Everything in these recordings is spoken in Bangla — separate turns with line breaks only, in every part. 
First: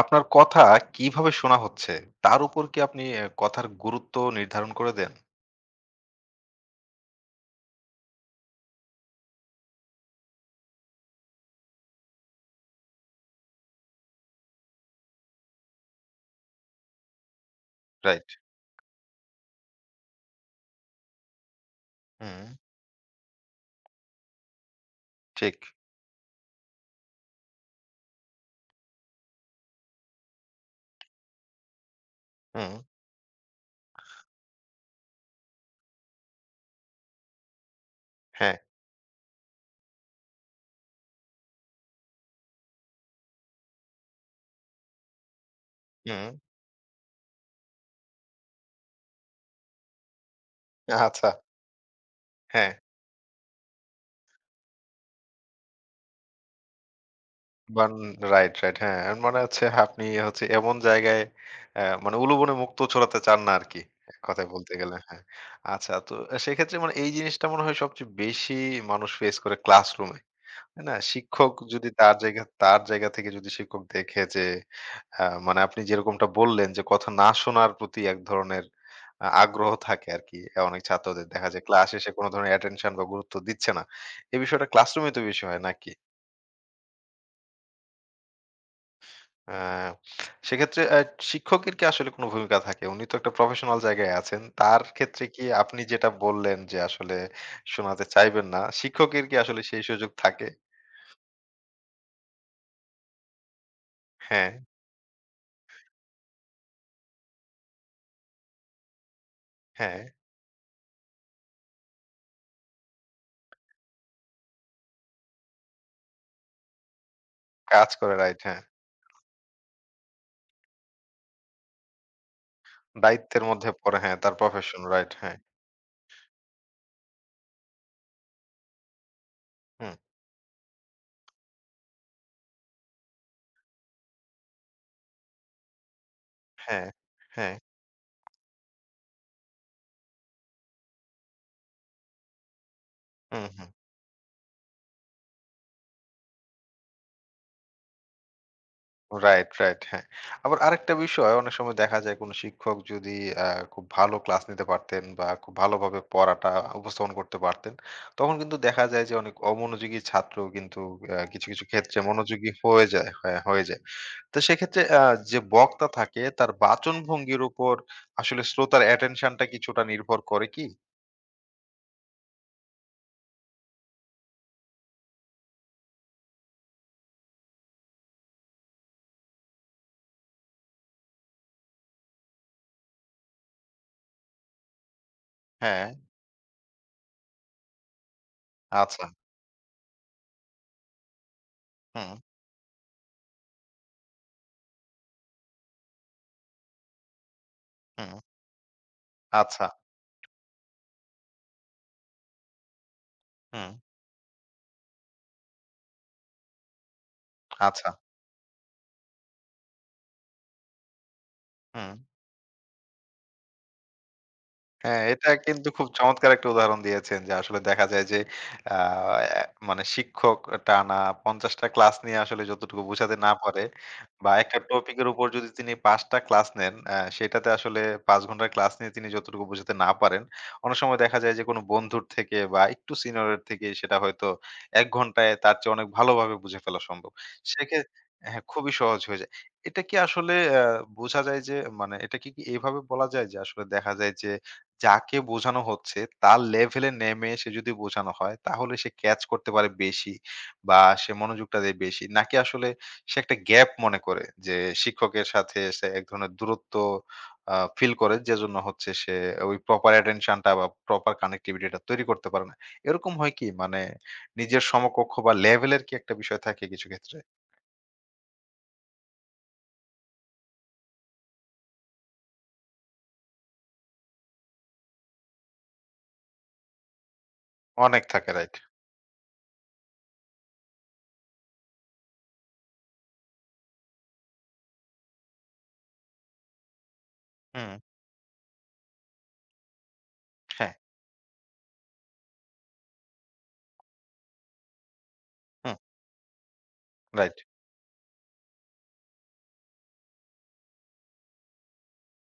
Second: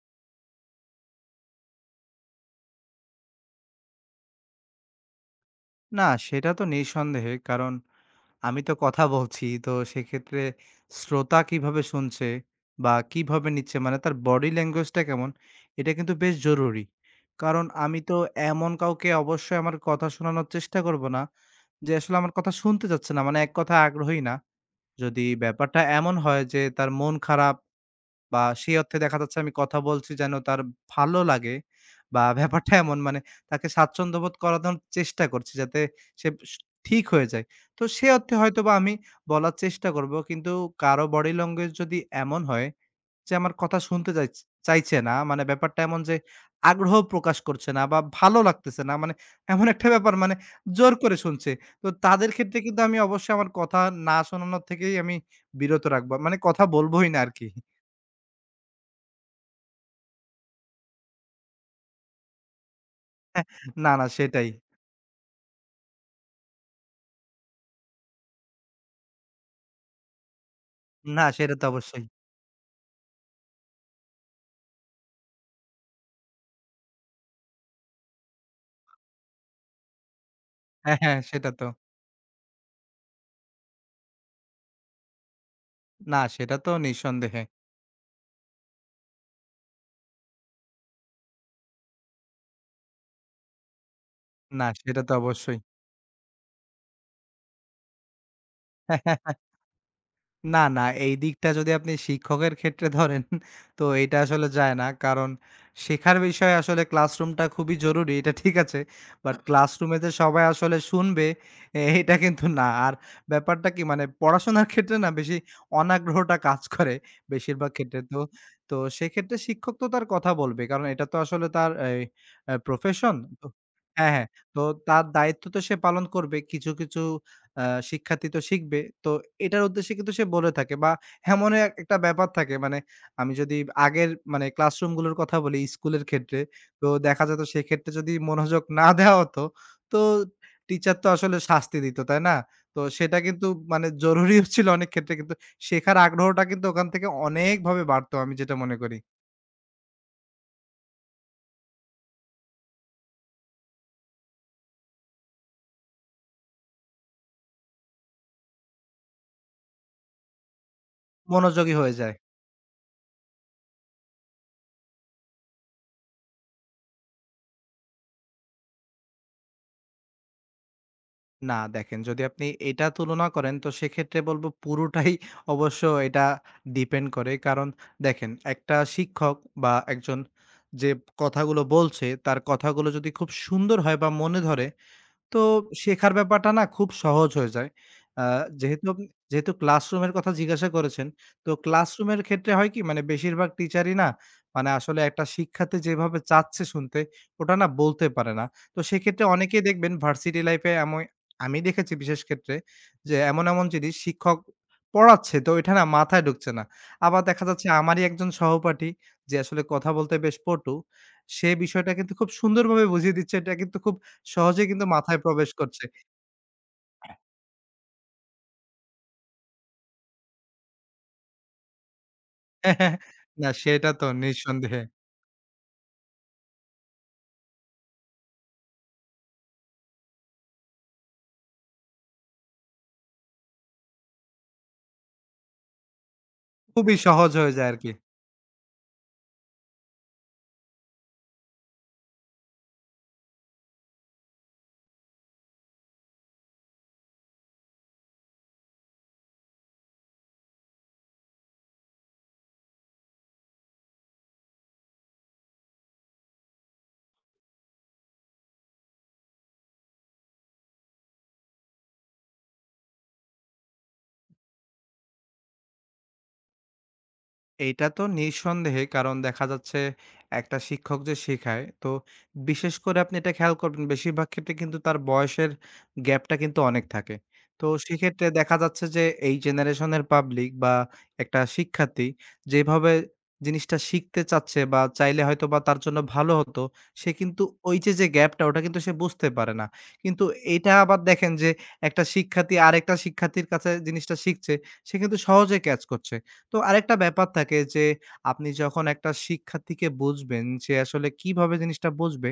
আপনার কথা কিভাবে শোনা হচ্ছে, তার উপর কি আপনি কথার গুরুত্ব নির্ধারণ করে দেন?
না, সেটা তো নিঃসন্দেহে। কারণ আমি তো কথা বলছি। তো সেক্ষেত্রে শ্রোতা কিভাবে শুনছে বা কিভাবে নিচ্ছে মানে তার বডি ল্যাঙ্গুয়েজটা কেমন, এটা কিন্তু বেশ জরুরি। কারণ আমি তো
রাইট।
এমন কাউকে অবশ্যই আমার কথা শোনানোর চেষ্টা করব না যে আসলে আমার
হুম,
কথা শুনতে চাচ্ছে না। মানে এক কথায় আগ্রহী না। যদি
ঠিক।
ব্যাপারটা এমন হয় যে তার মন খারাপ বা সেই অর্থে দেখা যাচ্ছে আমি কথা বলছি যেন তার ভালো লাগে বা
হুম,
ব্যাপারটা এমন মানে তাকে স্বাচ্ছন্দ্যবোধ করানোর চেষ্টা করছি যাতে সে ঠিক হয়ে যায়। তো সে অর্থে
হ্যাঁ,
হয়তোবা আমি বলার চেষ্টা করব। কিন্তু কারো বডি ল্যাঙ্গুয়েজ যদি এমন হয় যে আমার কথা শুনতে চাইছে না, মানে ব্যাপারটা এমন যে
হুম,
আগ্রহ প্রকাশ করছে না বা ভালো লাগতেছে না। মানে এমন একটা ব্যাপার মানে জোর করে
আচ্ছা,
শুনছে। তো তাদের ক্ষেত্রে
হ্যাঁ।
কিন্তু আমি অবশ্যই আমার কথা না শোনানোর থেকেই আমি বিরত রাখবো। মানে কথা বলবোই না আরকি।
বান রাইট, রাইট। হ্যাঁ, এর মানে হচ্ছে আপনি হচ্ছে এমন জায়গায় মানে উলুবনে মুক্তো ছড়াতে চান না আরকি।
না, না
এক
সেটাই।
কথায় বলতে গেলে, হ্যাঁ। আচ্ছা, তো সেক্ষেত্রে মানে এই জিনিসটা মনে হয় সবচেয়ে বেশি মানুষ ফেস করে ক্লাসরুমে। না,
না
শিক্ষক
সেটা তো
যদি
অবশ্যই।
তার জায়গা থেকে যদি শিক্ষক দেখে যে মানে আপনি যেরকমটা বললেন যে কথা না শোনার প্রতি এক ধরনের আগ্রহ থাকে আরকি। অনেক
হ্যাঁ, হ্যাঁ
ছাত্রদের দেখা
সেটা
যায়
তো।
ক্লাস শেষে কোন ধরনের অ্যাটেনশন বা গুরুত্ব দিচ্ছে না। এই বিষয়টা ক্লাসরুমে তো বেশি হয় নাকি?
না সেটা তো নিঃসন্দেহে।
আ সেক্ষেত্রে শিক্ষকের কি আসলে কোন ভূমিকা থাকে? উনি তো একটা প্রফেশনাল জায়গায় আছেন।
না
তার
সেটা তো
ক্ষেত্রে কি
অবশ্যই।
আপনি যেটা বললেন যে আসলে শোনাতে চাইবেন না, শিক্ষকের কি আসলে সেই সুযোগ থাকে?
না, না, এই দিকটা যদি আপনি শিক্ষকের ক্ষেত্রে ধরেন, তো এটা আসলে
হ্যাঁ,
যায় না। কারণ শেখার বিষয়ে আসলে ক্লাসরুমটা খুবই জরুরি, এটা ঠিক আছে। বাট ক্লাসরুমে
হ্যাঁ।
যে সবাই আসলে শুনবে, এটা কিন্তু না। আর ব্যাপারটা কি মানে পড়াশোনার ক্ষেত্রে না বেশি অনাগ্রহটা কাজ করে বেশিরভাগ
কাজ
ক্ষেত্রে।
করে,
তো,
রাইট, হ্যাঁ।
তো সেক্ষেত্রে শিক্ষক তো তার কথা বলবে। কারণ এটা তো আসলে তার এই প্রফেশন।
দায়িত্বের
তো
মধ্যে পড়ে,
হ্যাঁ,
হ্যাঁ,
হ্যাঁ।
তার
তো
প্রফেশন,
তার
রাইট, হ্যাঁ।
দায়িত্ব তো সে পালন করবে। কিছু, কিছু আ শিক্ষার্থী তো শিখবে। তো এটার উদ্দেশ্যে
হুম,
কিন্তু সে বলে থাকে বা এমনও এক একটা ব্যাপার থাকে মানে আমি যদি আগের মানে ক্লাসরুমগুলোর কথা বলি স্কুলের ক্ষেত্রে,
হ্যাঁ,
তো দেখা যেত
হ্যাঁ।
সেক্ষেত্রে যদি মনোযোগ না দেওয়া হতো, তো টিচার তো আসলে শাস্তি দিত, তাই না? তো সেটা
হুম,
কিন্তু
হুম।
মানে জরুরিও ছিল অনেক ক্ষেত্রে কিন্তু শেখার আগ্রহটা কিন্তু ওখান থেকে অনেকভাবে বাড়তো আমি যেটা মনে করি।
রাইট, রাইট, হ্যাঁ। আবার আরেকটা বিষয় অনেক সময় দেখা যায় কোন শিক্ষক যদি আ খুব ভালো ক্লাস নিতে পারতেন বা খুব ভালোভাবে পড়াটা উপস্থাপন করতে পারতেন, তখন কিন্তু দেখা যায় যে অনেক অমনোযোগী ছাত্র কিন্তু কিছু, কিছু
মনোযোগী হয়ে
ক্ষেত্রে
যায়।
মনোযোগী হয়ে যায়, হ্যাঁ, হয়ে যায়। তো সেক্ষেত্রে যে বক্তা থাকে তার বাচনভঙ্গির উপর আসলে শ্রোতার অ্যাটেনশনটা কিছুটা নির্ভর করে কি?
না দেখেন যদি আপনি এটা তুলনা করেন তো সেক্ষেত্রে বলবো পুরোটাই অবশ্য এটা ডিপেন্ড করে। কারণ দেখেন একটা শিক্ষক বা একজন যে কথাগুলো বলছে তার কথাগুলো যদি খুব সুন্দর হয় বা মনে ধরে তো
হ্যাঁ,
শেখার ব্যাপারটা না খুব সহজ হয়ে যায়। আ যেহেতু
আচ্ছা।
আপনি যেহেতু ক্লাসরুমের কথা জিজ্ঞাসা করেছেন, তো
হুম,
ক্লাসরুমের ক্ষেত্রে হয় কি মানে বেশিরভাগ টিচারই না মানে আসলে একটা শিক্ষার্থী যেভাবে চাচ্ছে শুনতে ওটা না বলতে
হুম,
পারে না। তো সেক্ষেত্রে অনেকেই
আচ্ছা।
দেখবেন ভার্সিটি লাইফে এমন আমি দেখেছি বিশেষ ক্ষেত্রে যে এমন, এমন
হুম।
জিনিস শিক্ষক পড়াচ্ছে তো এটা না মাথায় ঢুকছে না। আবার দেখা যাচ্ছে
আচ্ছা।
আমারই একজন সহপাঠী যে আসলে কথা বলতে বেশ পটু, সে
হুম।
বিষয়টা কিন্তু খুব সুন্দরভাবে বুঝিয়ে দিচ্ছে এটা কিন্তু খুব সহজেই কিন্তু
হ্যাঁ,
মাথায়
এটা
প্রবেশ
কিন্তু
করছে।
খুব চমৎকার একটা উদাহরণ দিয়েছেন যে আসলে দেখা যায় যে আ এ মানে শিক্ষক টানা ৫০ টা ক্লাস নিয়ে আসলে যতটুকু বোঝাতে না
না
পারে
সেটা তো
বা একটা
নিঃসন্দেহে।
টপিকের উপর যদি তিনি ৫ টা ক্লাস নেন, সেটাতে আসলে ৫ ঘন্টার ক্লাস নিয়ে তিনি যতটুকু বোঝাতে না পারেন, অনেক সময় দেখা যায় যে কোনো বন্ধুর থেকে বা একটু সিনিয়রের থেকে সেটা হয়তো ১ ঘন্টায় তার চেয়ে অনেক ভালোভাবে বুঝে ফেলা
খুবই
সম্ভব।
সহজ হয়ে যায়
সেক্ষে
আরকি।
হ্যাঁ, খুবই সহজ হয়ে যায়। এটা কি আসলে আ বোঝা যায় যে মানে এটা কি, কি এভাবে বলা যায় যে আসলে দেখা যায় যে যাকে বোঝানো হচ্ছে তার লেভেলে নেমে সে যদি বোঝানো হয় তাহলে সে ক্যাচ করতে পারে বেশি বা সে মনোযোগটা দেয় বেশি, নাকি আসলে সে একটা গ্যাপ মনে করে যে শিক্ষকের সাথে সে এক ধরনের দূরত্ব ফিল করে যে জন্য হচ্ছে সে ওই প্রপার অ্যাটেনশনটা বা প্রপার কানেক্টিভিটিটা তৈরি করতে পারে না, এরকম হয় কি মানে নিজের সমকক্ষ বা লেভেলের কি একটা বিষয় থাকে কিছু ক্ষেত্রে?
এইটা তো নিঃসন্দেহে। কারণ দেখা যাচ্ছে একটা শিক্ষক যে শেখায়, তো বিশেষ করে আপনি এটা খেয়াল করবেন বেশিরভাগ ক্ষেত্রে কিন্তু তার বয়সের গ্যাপটা কিন্তু অনেক থাকে। তো
অনেক
সেক্ষেত্রে
থাকে, রাইট।
দেখা যাচ্ছে যে এই জেনারেশনের পাবলিক বা একটা শিক্ষার্থী যেভাবে জিনিসটা শিখতে চাচ্ছে বা চাইলে হয়তোবা তার জন্য ভালো হতো, সে কিন্তু
হুম।
ওই যে গ্যাপটা ওটা কিন্তু সে বুঝতে পারে না। কিন্তু এইটা
হ্যাঁ।
আবার দেখেন যে একটা শিক্ষার্থী আরেকটা শিক্ষার্থীর কাছে জিনিসটা শিখছে, সে কিন্তু সহজে
হুম।
ক্যাচ করছে। তো আরেকটা ব্যাপার
রাইট।
থাকে যে আপনি যখন একটা শিক্ষার্থীকে বুঝবেন সে আসলে কিভাবে জিনিসটা বুঝবে,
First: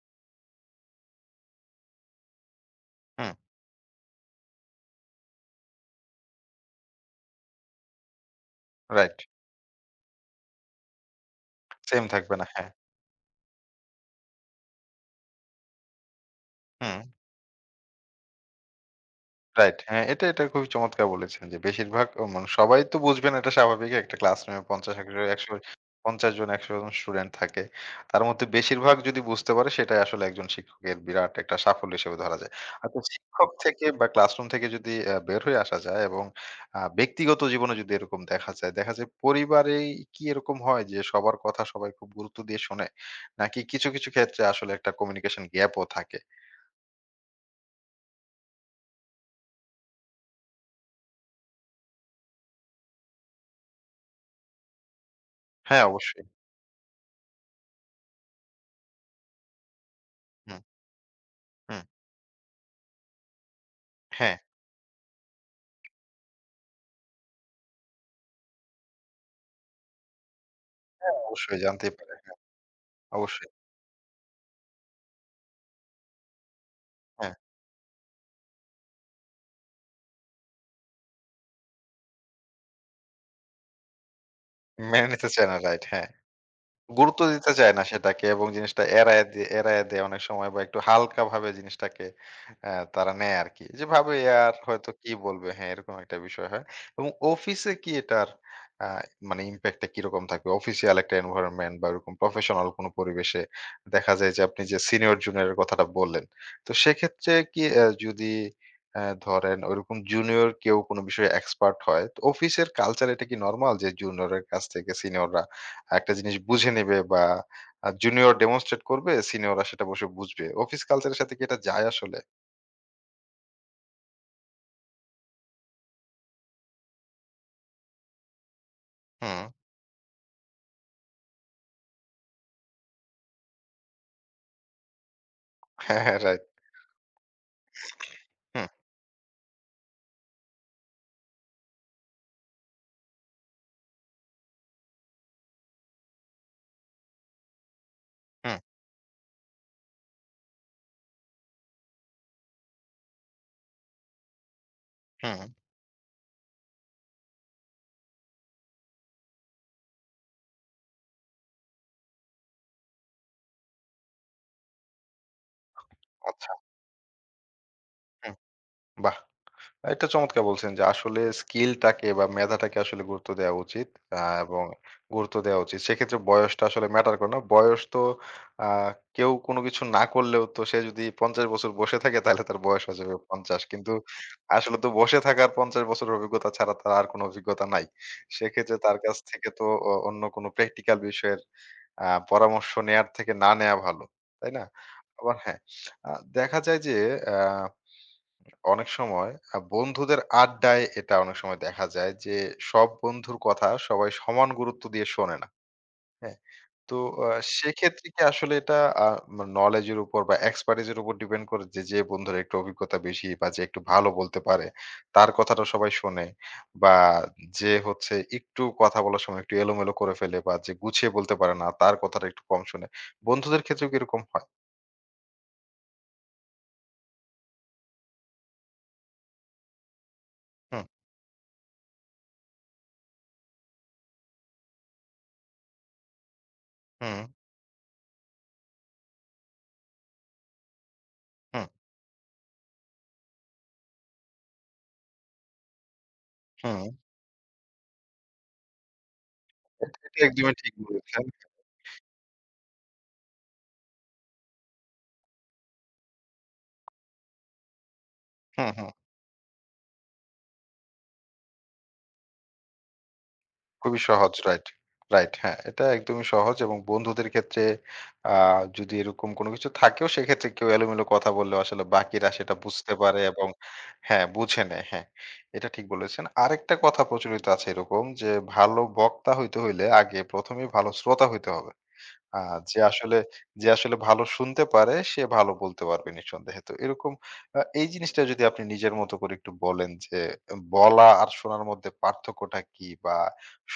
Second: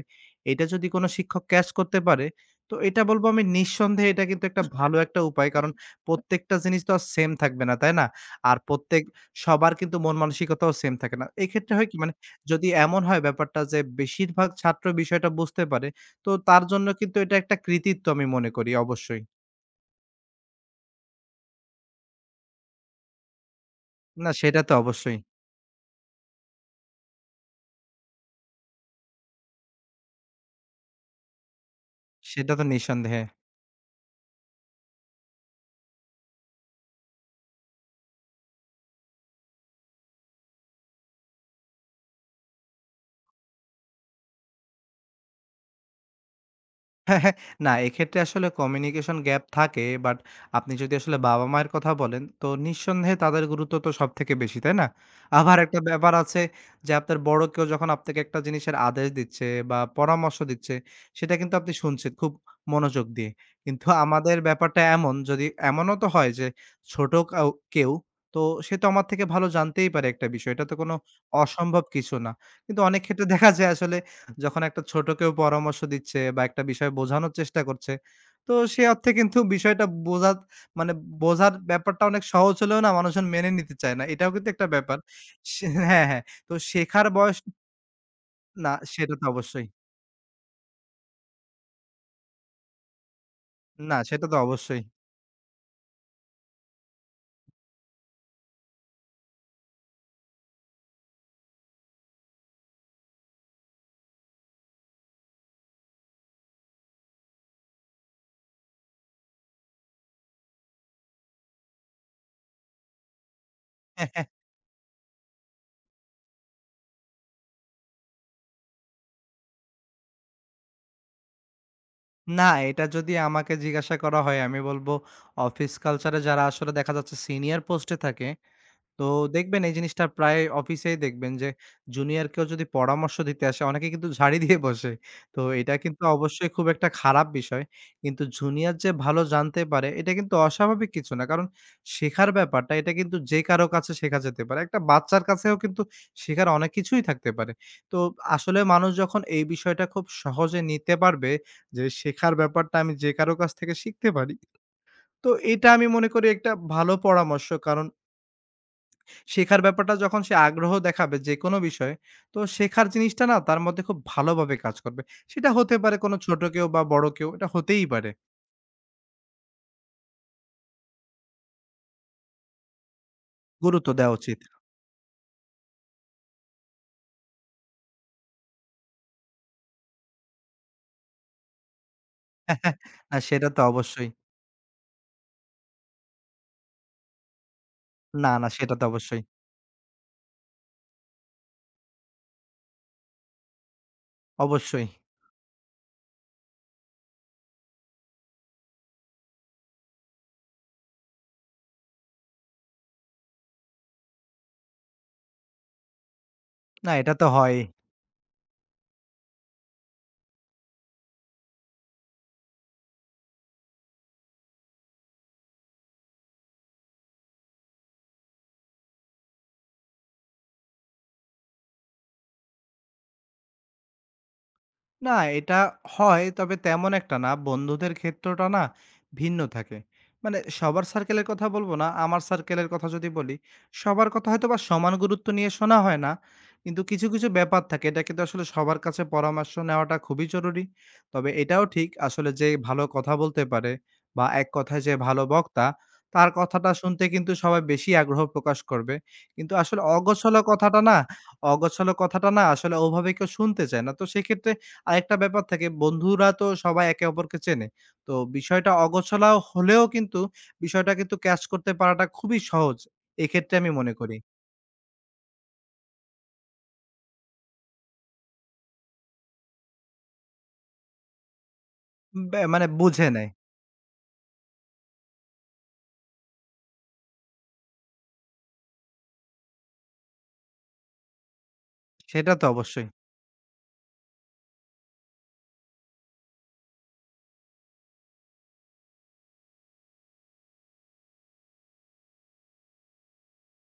এটা যদি কোনো শিক্ষক ক্যাচ করতে পারে, তো এটা বলবো
হুম।
আমি নিঃসন্দেহে এটা কিন্তু একটা ভালো একটা উপায়। কারণ প্রত্যেকটা জিনিস তো আর সেম থাকবে না, তাই না? আর প্রত্যেক
রাইট।
সবার কিন্তু মন মানসিকতাও সেম থাকে না। এক্ষেত্রে হয় কি
সেম
মানে
থাকবে না, হ্যাঁ।
যদি এমন হয় ব্যাপারটা যে বেশিরভাগ ছাত্র বিষয়টা বুঝতে পারে, তো তার জন্য
হুম।
কিন্তু এটা একটা কৃতিত্ব আমি মনে করি অবশ্যই।
রাইট। হ্যাঁ, এটা খুবই চমৎকার বলেছেন যে বেশিরভাগ মানে সবাই তো বুঝবে না এটা স্বাভাবিক। একটা
না
ক্লাসরুমে
সেটা তো
৫০
অবশ্যই।
একশো ১০০ ৫০ জন ১০০ জন স্টুডেন্ট থাকে। তার মধ্যে বেশিরভাগ যদি বুঝতে পারে সেটাই আসলে একজন শিক্ষকের বিরাট একটা সাফল্য হিসেবে ধরা যায়।
সেটা তো
হয়তো
নিঃসন্দেহে।
শিক্ষক থেকে বা ক্লাসরুম থেকে যদি বের হয়ে আসা যায় এবং ব্যক্তিগত জীবনে যদি এরকম দেখা যায়, দেখা যায় পরিবারেই কি এরকম হয় যে সবার কথা সবাই খুব গুরুত্ব দিয়ে শোনে? নাকি কিছু, কিছু ক্ষেত্রে আসলে একটা কমিউনিকেশন গ্যাপ ও থাকে?
না, এক্ষেত্রে আসলে কমিউনিকেশন গ্যাপ থাকে। বাট আপনি যদি আসলে বাবা-মায়ের কথা বলেন, তো নিঃসন্দেহে তাদের গুরুত্ব তো সবথেকে বেশি, তাই না? আবার একটা
হ্যাঁ,
ব্যাপার
অবশ্যই।
আছে যে আপনার বড় কেউ যখন আপনাকে একটা জিনিসের আদেশ দিচ্ছে বা পরামর্শ
হুম,
দিচ্ছে, সেটা কিন্তু আপনি
হুম।
শুনছেন খুব মনোযোগ দিয়ে। কিন্তু
হ্যাঁ।
আমাদের ব্যাপারটা এমন যদি এমনও তো হয় যে ছোট কেউ তো সে তো আমার থেকে ভালো জানতেই পারে একটা বিষয়। এটা তো কোনো
হ্যাঁ, অবশ্যই
অসম্ভব
জানতেই পারে।
কিছু না। কিন্তু অনেক ক্ষেত্রে
অবশ্যই।
দেখা যায় আসলে যখন একটা ছোট কেউ পরামর্শ দিচ্ছে বা একটা বিষয়
হ্যাঁ,
বোঝানোর চেষ্টা করছে, তো সে অর্থে কিন্তু বিষয়টা বোঝা মানে বোঝার ব্যাপারটা অনেক সহজ হলেও না মানুষজন মেনে নিতে চায় না। এটাও কিন্তু একটা ব্যাপার।
মেনে নিতে চায় না,
সে
রাইট,
হ্যাঁ,
হ্যাঁ।
হ্যাঁ। তো শেখার
গুরুত্ব
বয়স
দিতে চায় না সেটাকে এবং
না
জিনিসটা
সেটা
এড়ায়
তো
দিয়ে
অবশ্যই।
এড়ায় দেয় অনেক সময় বা একটু হালকা ভাবে জিনিসটাকে তারা নেয় আর কি, যে
না
ভাবে
সেটা
"এ
তো
আর
অবশ্যই।
হয়তো কি বলবে", হ্যাঁ, এরকম একটা বিষয় হয়। এবং অফিসে কি এটার আহ, মানে ইম্প্যাক্টটা কিরকম থাকবে? অফিসিয়াল একটা এনভায়রনমেন্ট বা এরকম প্রফেশনাল কোনো পরিবেশে দেখা যায় যে আপনি যে সিনিয়র জুনিয়রের কথাটা বললেন, তো সেক্ষেত্রে কি যদি ধরেন ওইরকম জুনিয়র কেউ কোনো বিষয়ে এক্সপার্ট হয়, তো অফিসের কালচার এটা কি নর্মাল যে জুনিয়রের কাছ থেকে সিনিয়ররা একটা জিনিস বুঝে নেবে বা জুনিয়র ডেমনস্ট্রেট করবে, সিনিয়ররা সেটা বসে বুঝবে। অফিস কালচারের সাথে কি এটা যায় আসলে?
না এটা যদি আমাকে জিজ্ঞাসা করা হয় আমি বলব অফিস কালচার এ যারা আসলে দেখা যাচ্ছে সিনিয়র পোস্টে থাকে তো
হুম।
দেখবেন এই জিনিসটা প্রায় অফিসেই দেখবেন যে জুনিয়র কেউ যদি পরামর্শ দিতে আসে অনেকে কিন্তু ঝাড়ি দিয়ে বসে। তো এটা
হ্যাঁ,
কিন্তু
হ্যাঁ, রাইট।
অবশ্যই খুব একটা খারাপ বিষয়। কিন্তু
হুম,
জুনিয়র যে ভালো জানতে পারে এটা কিন্তু অস্বাভাবিক কিছু না। কারণ শেখার ব্যাপারটা এটা কিন্তু যে কারো কাছে শেখা যেতে পারে। একটা বাচ্চার কাছেও কিন্তু শেখার অনেক কিছুই থাকতে পারে। তো
হুম,
আসলে মানুষ যখন এই বিষয়টা খুব সহজে নিতে পারবে যে শেখার ব্যাপারটা আমি যে কারো কাছ থেকে শিখতে পারি। তো
হুম।
এটা আমি মনে করি একটা ভালো পরামর্শ। কারণ শেখার ব্যাপারটা যখন সে আগ্রহ দেখাবে যেকোনো বিষয়ে, তো শেখার জিনিসটা না তার মধ্যে খুব ভালোভাবে কাজ করবে। সেটা হতে পারে কোনো ছোট
আচ্ছা,
কেউ বা বড় কেউ, এটা হতেই পারে।
হুম, বাহ! এটা চমৎকার বলছেন যে আসলে স্কিলটাকে বা মেধাটাকে আসলে গুরুত্ব দেওয়া উচিত।
গুরুত্ব দেওয়া উচিত।
এবং গুরুত্ব দেওয়া উচিত সেক্ষেত্রে বয়সটা আসলে ম্যাটার করে না, বয়স তো আহ, কেউ কোনো কিছু না করলেও তো সে যদি ৫০ বছর বসে থাকে তাহলে তার বয়স হয়ে যাবে
না সেটা তো
৫০, কিন্তু
অবশ্যই।
আসলে তো বসে থাকার ৫০ বছর অভিজ্ঞতা ছাড়া তার আর কোনো অভিজ্ঞতা নাই।
না, না সেটা
সেক্ষেত্রে
তো
তার কাছ
অবশ্যই।
থেকে তো অন্য কোনো প্র্যাকটিক্যাল বিষয়ের পরামর্শ নেয়ার থেকে না নেওয়া ভালো, তাই না?
অবশ্যই।
আবার হ্যাঁ, দেখা যায় যে অনেক সময় বন্ধুদের আড্ডায় এটা অনেক সময় দেখা যায় যে সব বন্ধুর কথা সবাই সমান গুরুত্ব দিয়ে শোনে না। হ্যাঁ?
না
তো
এটা তো
আ
হয়ই।
সেক্ষেত্রে কি আসলে এটা আ মা knowledge এর উপর বা expertise এর উপর ডিপেন্ড করে যে, যে বন্ধুর একটু অভিজ্ঞতা বেশি বা যে একটু ভালো বলতে পারে, তার কথাটা সবাই শোনে, বা যে হচ্ছে একটু কথা বলার সময় একটু এলোমেলো করে ফেলে বা যে গুছিয়ে বলতে পারে না, তার কথাটা একটু কম শোনে। বন্ধুদের ক্ষেত্রেও কি এরকম হয়?
না, এটা হয়। তবে তেমন একটা না। বন্ধুদের ক্ষেত্রটা না ভিন্ন থাকে। মানে
হুম,
সবার সার্কেলের কথা বলব না। আমার সার্কেলের কথা যদি বলি, সবার কথা হয়তোবা সমান গুরুত্ব নিয়ে শোনা হয় না। কিন্তু কিছু,
হুম,
কিছু ব্যাপার থাকে। এটা কিন্তু আসলে সবার কাছে পরামর্শ নেওয়াটা খুবই জরুরি। তবে এটাও
হুম,
ঠিক আসলে যে ভালো কথা বলতে পারে বা এক কথায় যে ভালো বক্তা, তার কথাটা
হুম।
শুনতে কিন্তু সবাই বেশি আগ্রহ প্রকাশ করবে। কিন্তু আসলে
এটা এটা
অগোছালো
একদমই ঠিক
কথাটা না
বলেছেন।
অগোছালো কথাটা না আসলে ওভাবে কেউ শুনতে চায় না। তো সেক্ষেত্রে আরেকটা ব্যাপার থাকে বন্ধুরা তো সবাই একে অপরকে চেনে। তো
হুম,
বিষয়টা
হুম।
অগোছালো হলেও কিন্তু বিষয়টা কিন্তু ক্যাচ করতে পারাটা খুবই সহজ। এক্ষেত্রে আমি মনে
খুবই
করি।
সহজ। Right, right. হ্যাঁ, এটা একদমই সহজ এবং বন্ধুদের ক্ষেত্রে আ যদি এরকম কোনো কিছু থাকেও সেক্ষেত্রে কেউ এলোমেলো কথা বললেও আসলে বাকিরা সেটা
মানে
বুঝতে
বুঝে
পারে
নেয়।
এবং হ্যাঁ, বুঝে নেয়। হ্যাঁ, এটা ঠিক বলেছেন। আরেকটা কথা প্রচলিত আছে এরকম যে, ভালো বক্তা হইতে হইলে আগে ১ম এই ভালো শ্রোতা হইতে হবে।
সেটা
আ
তো
যে
অবশ্যই।
আসলে যে আসলে ভালো শুনতে পারে সে ভালো বলতে পারবে নিঃসন্দেহে। তো এরকম এই জিনিসটা যদি আপনি নিজের মতো করে একটু বলেন যে বলা আর শোনার মধ্যে পার্থক্যটা কি? বা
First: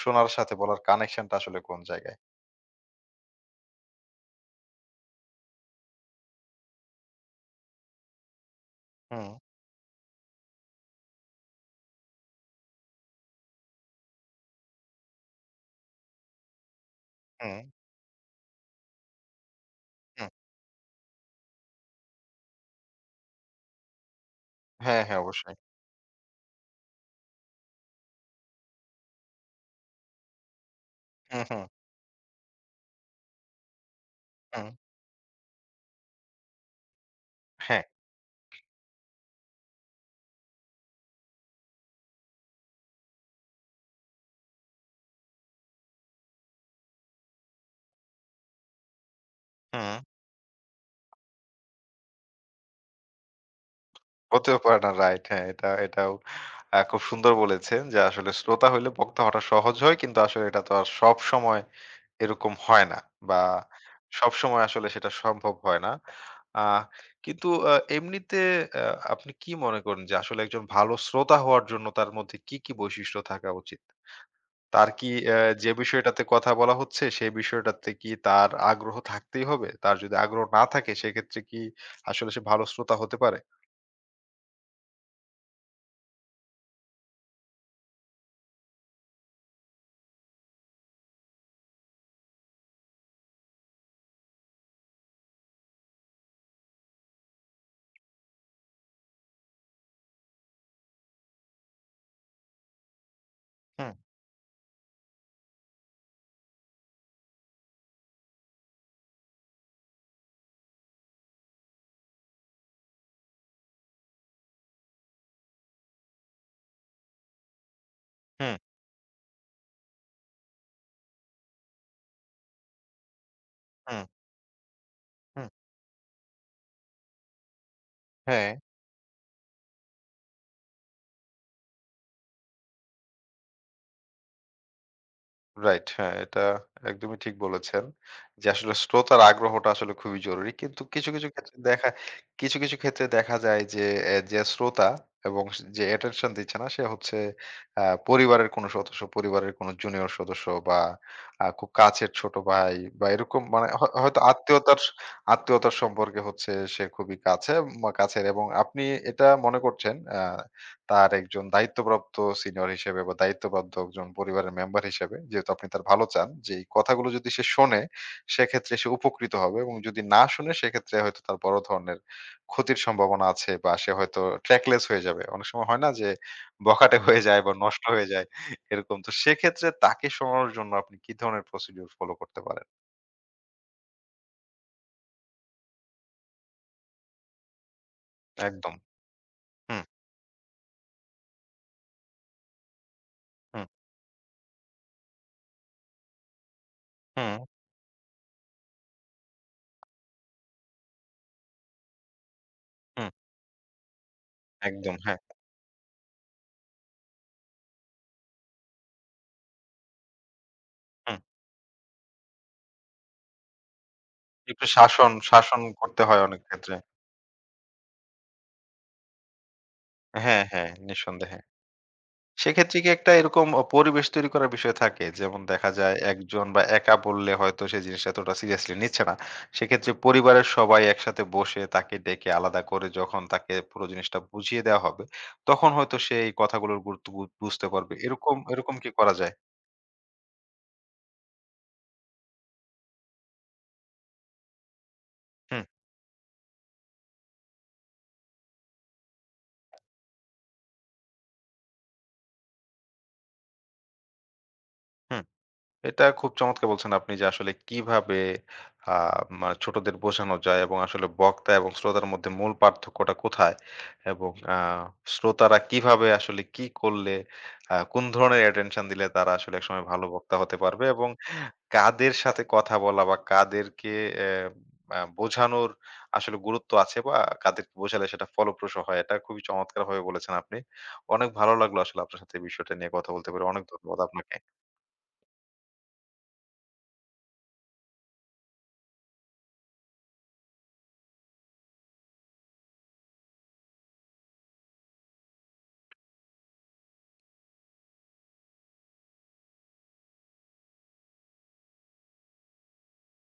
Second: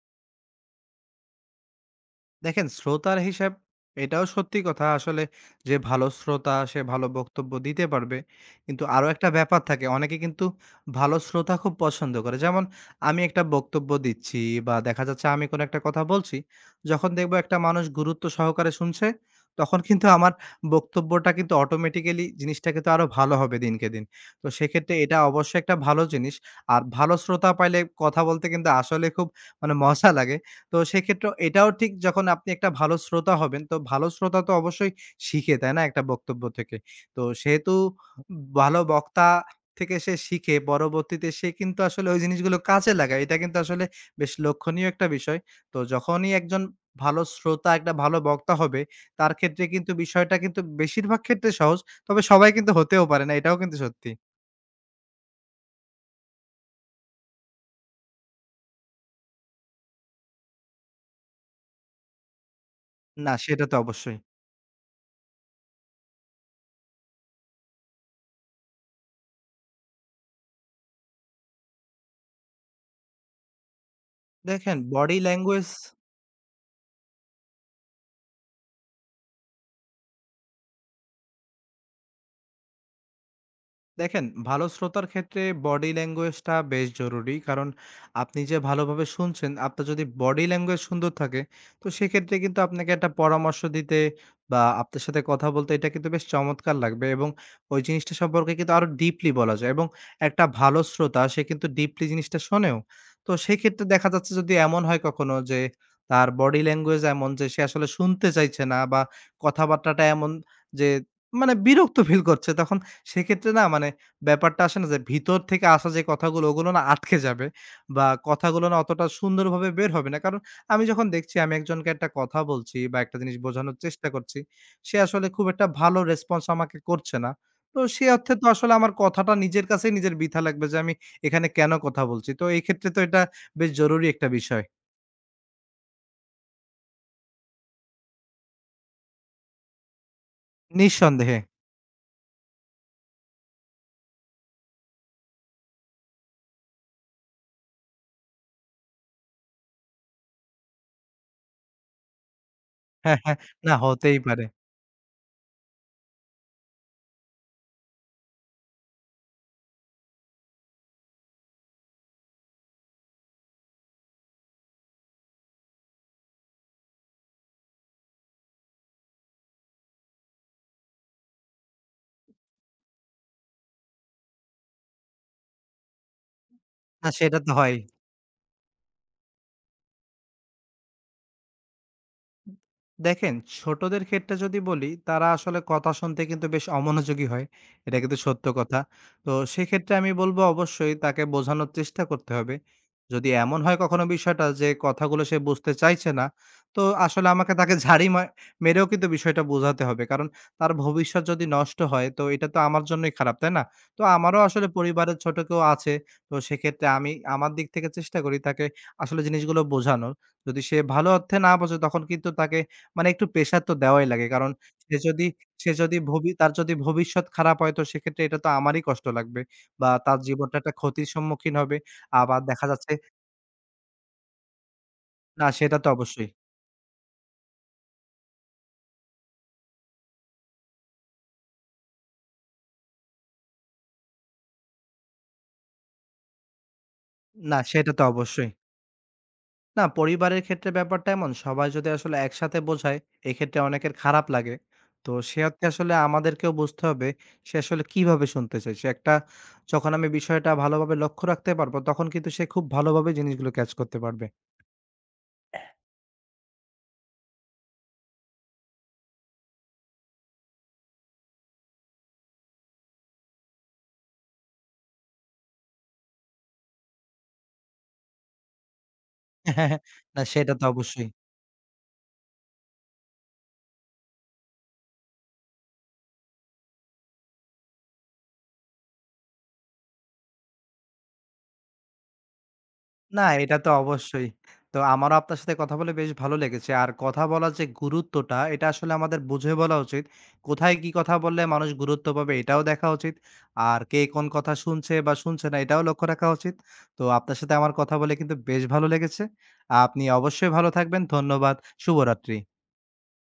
শোনার সাথে বলার কানেকশনটা আসলে কোন জায়গায়?
দেখেন শ্রোতার হিসাব এটাও সত্যি কথা। আসলে যে ভালো শ্রোতা সে ভালো বক্তব্য দিতে পারবে। কিন্তু আরো একটা
হুম,
ব্যাপার থাকে। অনেকে কিন্তু ভালো শ্রোতা খুব পছন্দ করে। যেমন আমি একটা বক্তব্য দিচ্ছি বা দেখা যাচ্ছে আমি কোনো একটা কথা বলছি। যখন দেখবো একটা
হুম,
মানুষ গুরুত্ব সহকারে শুনছে, তখন কিন্তু
হুম।
আমার বক্তব্যটা কিন্তু অটোমেটিক্যালি জিনিসটা কিন্তু আরো ভালো হবে দিনকে দিন। তো সেক্ষেত্রে
হ্যাঁ,
এটা
হ্যাঁ, অবশ্যই।
অবশ্যই একটা ভালো জিনিস। আর ভালো শ্রোতা পাইলে কথা বলতে কিন্তু আসলে খুব মানে মজা লাগে। তো সেক্ষেত্রেও
হুম, হুম,
এটাও ঠিক যখন আপনি একটা ভালো শ্রোতা হবেন, তো ভালো শ্রোতা তো
হুম।
অবশ্যই শিখে, তাই না? একটা বক্তব্য থেকে। তো সেহেতু
হ্যাঁ,
ভালো বক্তা থেকে সে শিখে পরবর্তীতে সে কিন্তু আসলে ওই জিনিসগুলো কাজে লাগায়। এটা কিন্তু আসলে বেশ লক্ষণীয় একটা বিষয়। তো যখনই একজন ভালো শ্রোতা একটা ভালো বক্তা হবে, তার ক্ষেত্রে
হুম।
কিন্তু বিষয়টা কিন্তু বেশিরভাগ ক্ষেত্রে সহজ। তবে সবাই কিন্তু হতেও পারে না, এটাও কিন্তু সত্যি।
হতেও পারে না, রাইট, হ্যাঁ। এটা এটাও খুব সুন্দর বলেছেন যে আসলে শ্রোতা হইলে বক্তা হওয়াটা সহজ হয়। কিন্তু আসলে এটা তো আর সবসময় এরকম হয় না
না,
বা
সেটা তো অবশ্যই।
সবসময় আসলে সেটা সম্ভব হয় না। আহ কিন্তু এমনিতে আ আপনি কি মনে করেন যে আসলে একজন ভালো শ্রোতা হওয়ার জন্য তার মধ্যে কি, কি বৈশিষ্ট্য থাকা উচিত?
দেখেন
তার কি
বডি ল্যাঙ্গুয়েজ
যে বিষয়টাতে কথা বলা হচ্ছে সেই বিষয়টাতে কি তার আগ্রহ থাকতেই হবে? তার যদি আগ্রহ না থাকে সেক্ষেত্রে কি আসলে সে ভালো শ্রোতা হতে পারে?
দেখেন, ভালো শ্রোতার ক্ষেত্রে বডি ল্যাঙ্গুয়েজটা বেশ জরুরি। কারণ আপনি যে ভালোভাবে শুনছেন, আপনার যদি বডি ল্যাঙ্গুয়েজ সুন্দর থাকে, তো সেক্ষেত্রে কিন্তু আপনাকে একটা পরামর্শ দিতে বা আপনার সাথে কথা বলতে এটা কিন্তু বেশ চমৎকার লাগবে এবং ওই জিনিসটা সম্পর্কে কিন্তু আরো ডিপলি বলা যায় এবং একটা ভালো শ্রোতা সে কিন্তু ডিপলি জিনিসটা শোনেও। তো সেক্ষেত্রে
হুম,
দেখা যাচ্ছে যদি এমন হয় কখনো যে তার বডি ল্যাঙ্গুয়েজ এমন যে সে আসলে শুনতে চাইছে না বা কথাবার্তাটা এমন যে মানে বিরক্ত ফিল করছে, তখন সেক্ষেত্রে না মানে ব্যাপারটা আসে না যে ভিতর থেকে আসা যে কথাগুলো ওগুলো না আটকে যাবে বা
হুম,
কথাগুলো না অতটা সুন্দরভাবে বের হবে না। কারণ আমি যখন দেখছি আমি একজনকে একটা কথা বলছি বা একটা জিনিস বোঝানোর
হুম।
চেষ্টা করছি, সে আসলে খুব
হুম,
একটা ভালো রেসপন্স আমাকে করছে না। তো সে অর্থে তো
হ্যাঁ,
আসলে আমার কথাটা নিজের কাছেই নিজের বৃথা লাগবে যে আমি এখানে কেন কথা বলছি। তো এই ক্ষেত্রে তো এটা বেশ জরুরি একটা বিষয়।
রাইট। হ্যাঁ, এটা একদমই ঠিক বলেছেন। যে আসলে শ্রোতার আগ্রহটা আসলে খুবই জরুরি। কিন্তু
নিঃসন্দেহে।
কিছু, কিছু ক্ষেত্রে দেখা যায় যে যে শ্রোতা এবং যে attention দিচ্ছে না সে হচ্ছে আ পরিবারের কোনো সদস্য, পরিবারের কোনো জুনিয়র সদস্য বা খুব কাছের ছোট ভাই বা
হ্যাঁ, হ্যাঁ।
এরকম মানে
না
হয়তো
হতেই পারে।
আত্মীয়তার, আত্মীয়তার সম্পর্কে হচ্ছে সে খুবই কাছে বা কাছের এবং আপনি এটা মনে করছেন তার একজন দায়িত্বপ্রাপ্ত সিনিয়র হিসেবে বা দায়িত্বপ্রাপ্ত একজন পরিবারের মেম্বার হিসেবে, যেহেতু আপনি তার ভালো চান, যে এই কথাগুলো যদি সে শোনে সেক্ষেত্রে সে উপকৃত হবে এবং যদি না শুনে সেক্ষেত্রে হয়তো তার বড় ধরনের ক্ষতির সম্ভাবনা আছে বা সে হয়তো ট্র্যাকলেস হয়ে যাবে, অনেক সময় হয় না যে বখাটে
না
হয়ে
সেটা
যায় বা
তো হয়।
নষ্ট হয়ে যায় এরকম, তো সেক্ষেত্রে তাকে শোনানোর জন্য আপনি কি ধরনের প্রসিডিউর ফলো করতে পারেন?
দেখেন, ছোটদের ক্ষেত্রে যদি বলি, তারা আসলে কথা শুনতে কিন্তু বেশ অমনোযোগী হয়। এটা কিন্তু সত্য
একদম।
কথা। তো
হুম,
সেক্ষেত্রে আমি বলব অবশ্যই তাকে বোঝানোর চেষ্টা করতে হবে। যদি এমন
হুম,
হয় কখনো বিষয়টা যে কথাগুলো সে বুঝতে চাইছে না, তো আসলে
হুম,
আমাকে তাকে ঝাড়ি মেরেও কিন্তু বিষয়টা বোঝাতে হবে। কারণ তার ভবিষ্যৎ যদি নষ্ট হয় তো এটা তো আমার
হুম।
জন্যই খারাপ, তাই না? তো আমারও আসলে
একদম,
পরিবারের
হ্যাঁ।
ছোট কেউ আছে। তো সেক্ষেত্রে আমি আমার দিক থেকে চেষ্টা করি তাকে আসলে জিনিসগুলো বোঝানোর। যদি সে ভালো
হুম।
অর্থে না বোঝে তখন কিন্তু তাকে মানে একটু প্রেশার তো দেওয়াই লাগে। কারণ
একটু
সে
শাসন,
যদি
শাসন
সে যদি
করতে হয়
ভবি
অনেক
তার যদি
ক্ষেত্রে।
ভবিষ্যৎ খারাপ হয় তো সেক্ষেত্রে এটা তো আমারই কষ্ট লাগবে। বা তার
হ্যাঁ,
জীবনটা
হ্যাঁ,
একটা ক্ষতির
নিঃসন্দেহে।
সম্মুখীন হবে। আবার দেখা
সেক্ষেত্রে কি
যাচ্ছে
একটা এরকম পরিবেশ তৈরি করার বিষয় থাকে? যেমন
না
দেখা
সেটা তো
যায়
অবশ্যই।
একজন বা একা বললে হয়তো সে জিনিসটা এতটা সিরিয়াসলি নিচ্ছে না। সেক্ষেত্রে পরিবারের সবাই একসাথে বসে তাকে ডেকে আলাদা করে যখন তাকে পুরো জিনিসটা বুঝিয়ে দেওয়া হবে, তখন হয়তো সে এই কথাগুলোর গুরুত্ব
না
বুঝতে
সেটা
পারবে।
তো
এরকম,
অবশ্যই।
এরকম কি করা যায়?
না, পরিবারের ক্ষেত্রে ব্যাপারটা এমন, সবাই যদি আসলে একসাথে বোঝায়, এক্ষেত্রে অনেকের খারাপ লাগে। তো
হুম,
সেক্ষেত্রে আসলে আমাদেরকেও বুঝতে হবে, সে আসলে কিভাবে শুনতে চাইছে। একটা যখন আমি বিষয়টা ভালোভাবে লক্ষ্য রাখতে পারবো, তখন কিন্তু সে খুব ভালোভাবে জিনিসগুলো ক্যাচ করতে পারবে।
হুম। এটা খুব চমৎকার বলছেন আপনি যে আসলে কিভাবে আ মা ছোটদের বোঝানো যায় এবং আসলে বক্তা এবং শ্রোতার মধ্যে মূল পার্থক্যটা কোথায়? এবং শ্রোতারা কিভাবে আসলে কি করলে কোন ধরনের attention দিলে তারা আসলে একসময় ভালো
না
বক্তা
সেটা
হতে
তো
পারবে
অবশ্যই।
এবং কাদের সাথে কথা বলা বা কাদেরকে অ্যা আ বোঝানোর আসলে গুরুত্ব আছে বা কাদেরকে বোঝালে সেটা ফলপ্রসূ হয়। এটা খুবই চমৎকারভাবে বলেছেন আপনি। অনেক ভালো লাগলো আসলে আপনার সাথে এই বিষয়টা নিয়ে কথা
না,
বলতে পেরে।
এটা
অনেক
তো
ধন্যবাদ
অবশ্যই।
আপনাকে।
তো আমারও আপনার সাথে কথা বলে বেশ ভালো লেগেছে। আর কথা বলার যে গুরুত্বটা, এটা আসলে আমাদের বুঝে বলা উচিত। কোথায় কি কথা বললে মানুষ গুরুত্ব পাবে, এটাও দেখা উচিত। আর কে কোন কথা শুনছে বা শুনছে না, এটাও লক্ষ্য রাখা উচিত। তো আপনার সাথে আমার কথা বলে কিন্তু বেশ ভালো লেগেছে। আপনি অবশ্যই ভালো থাকবেন। ধন্যবাদ। শুভরাত্রি।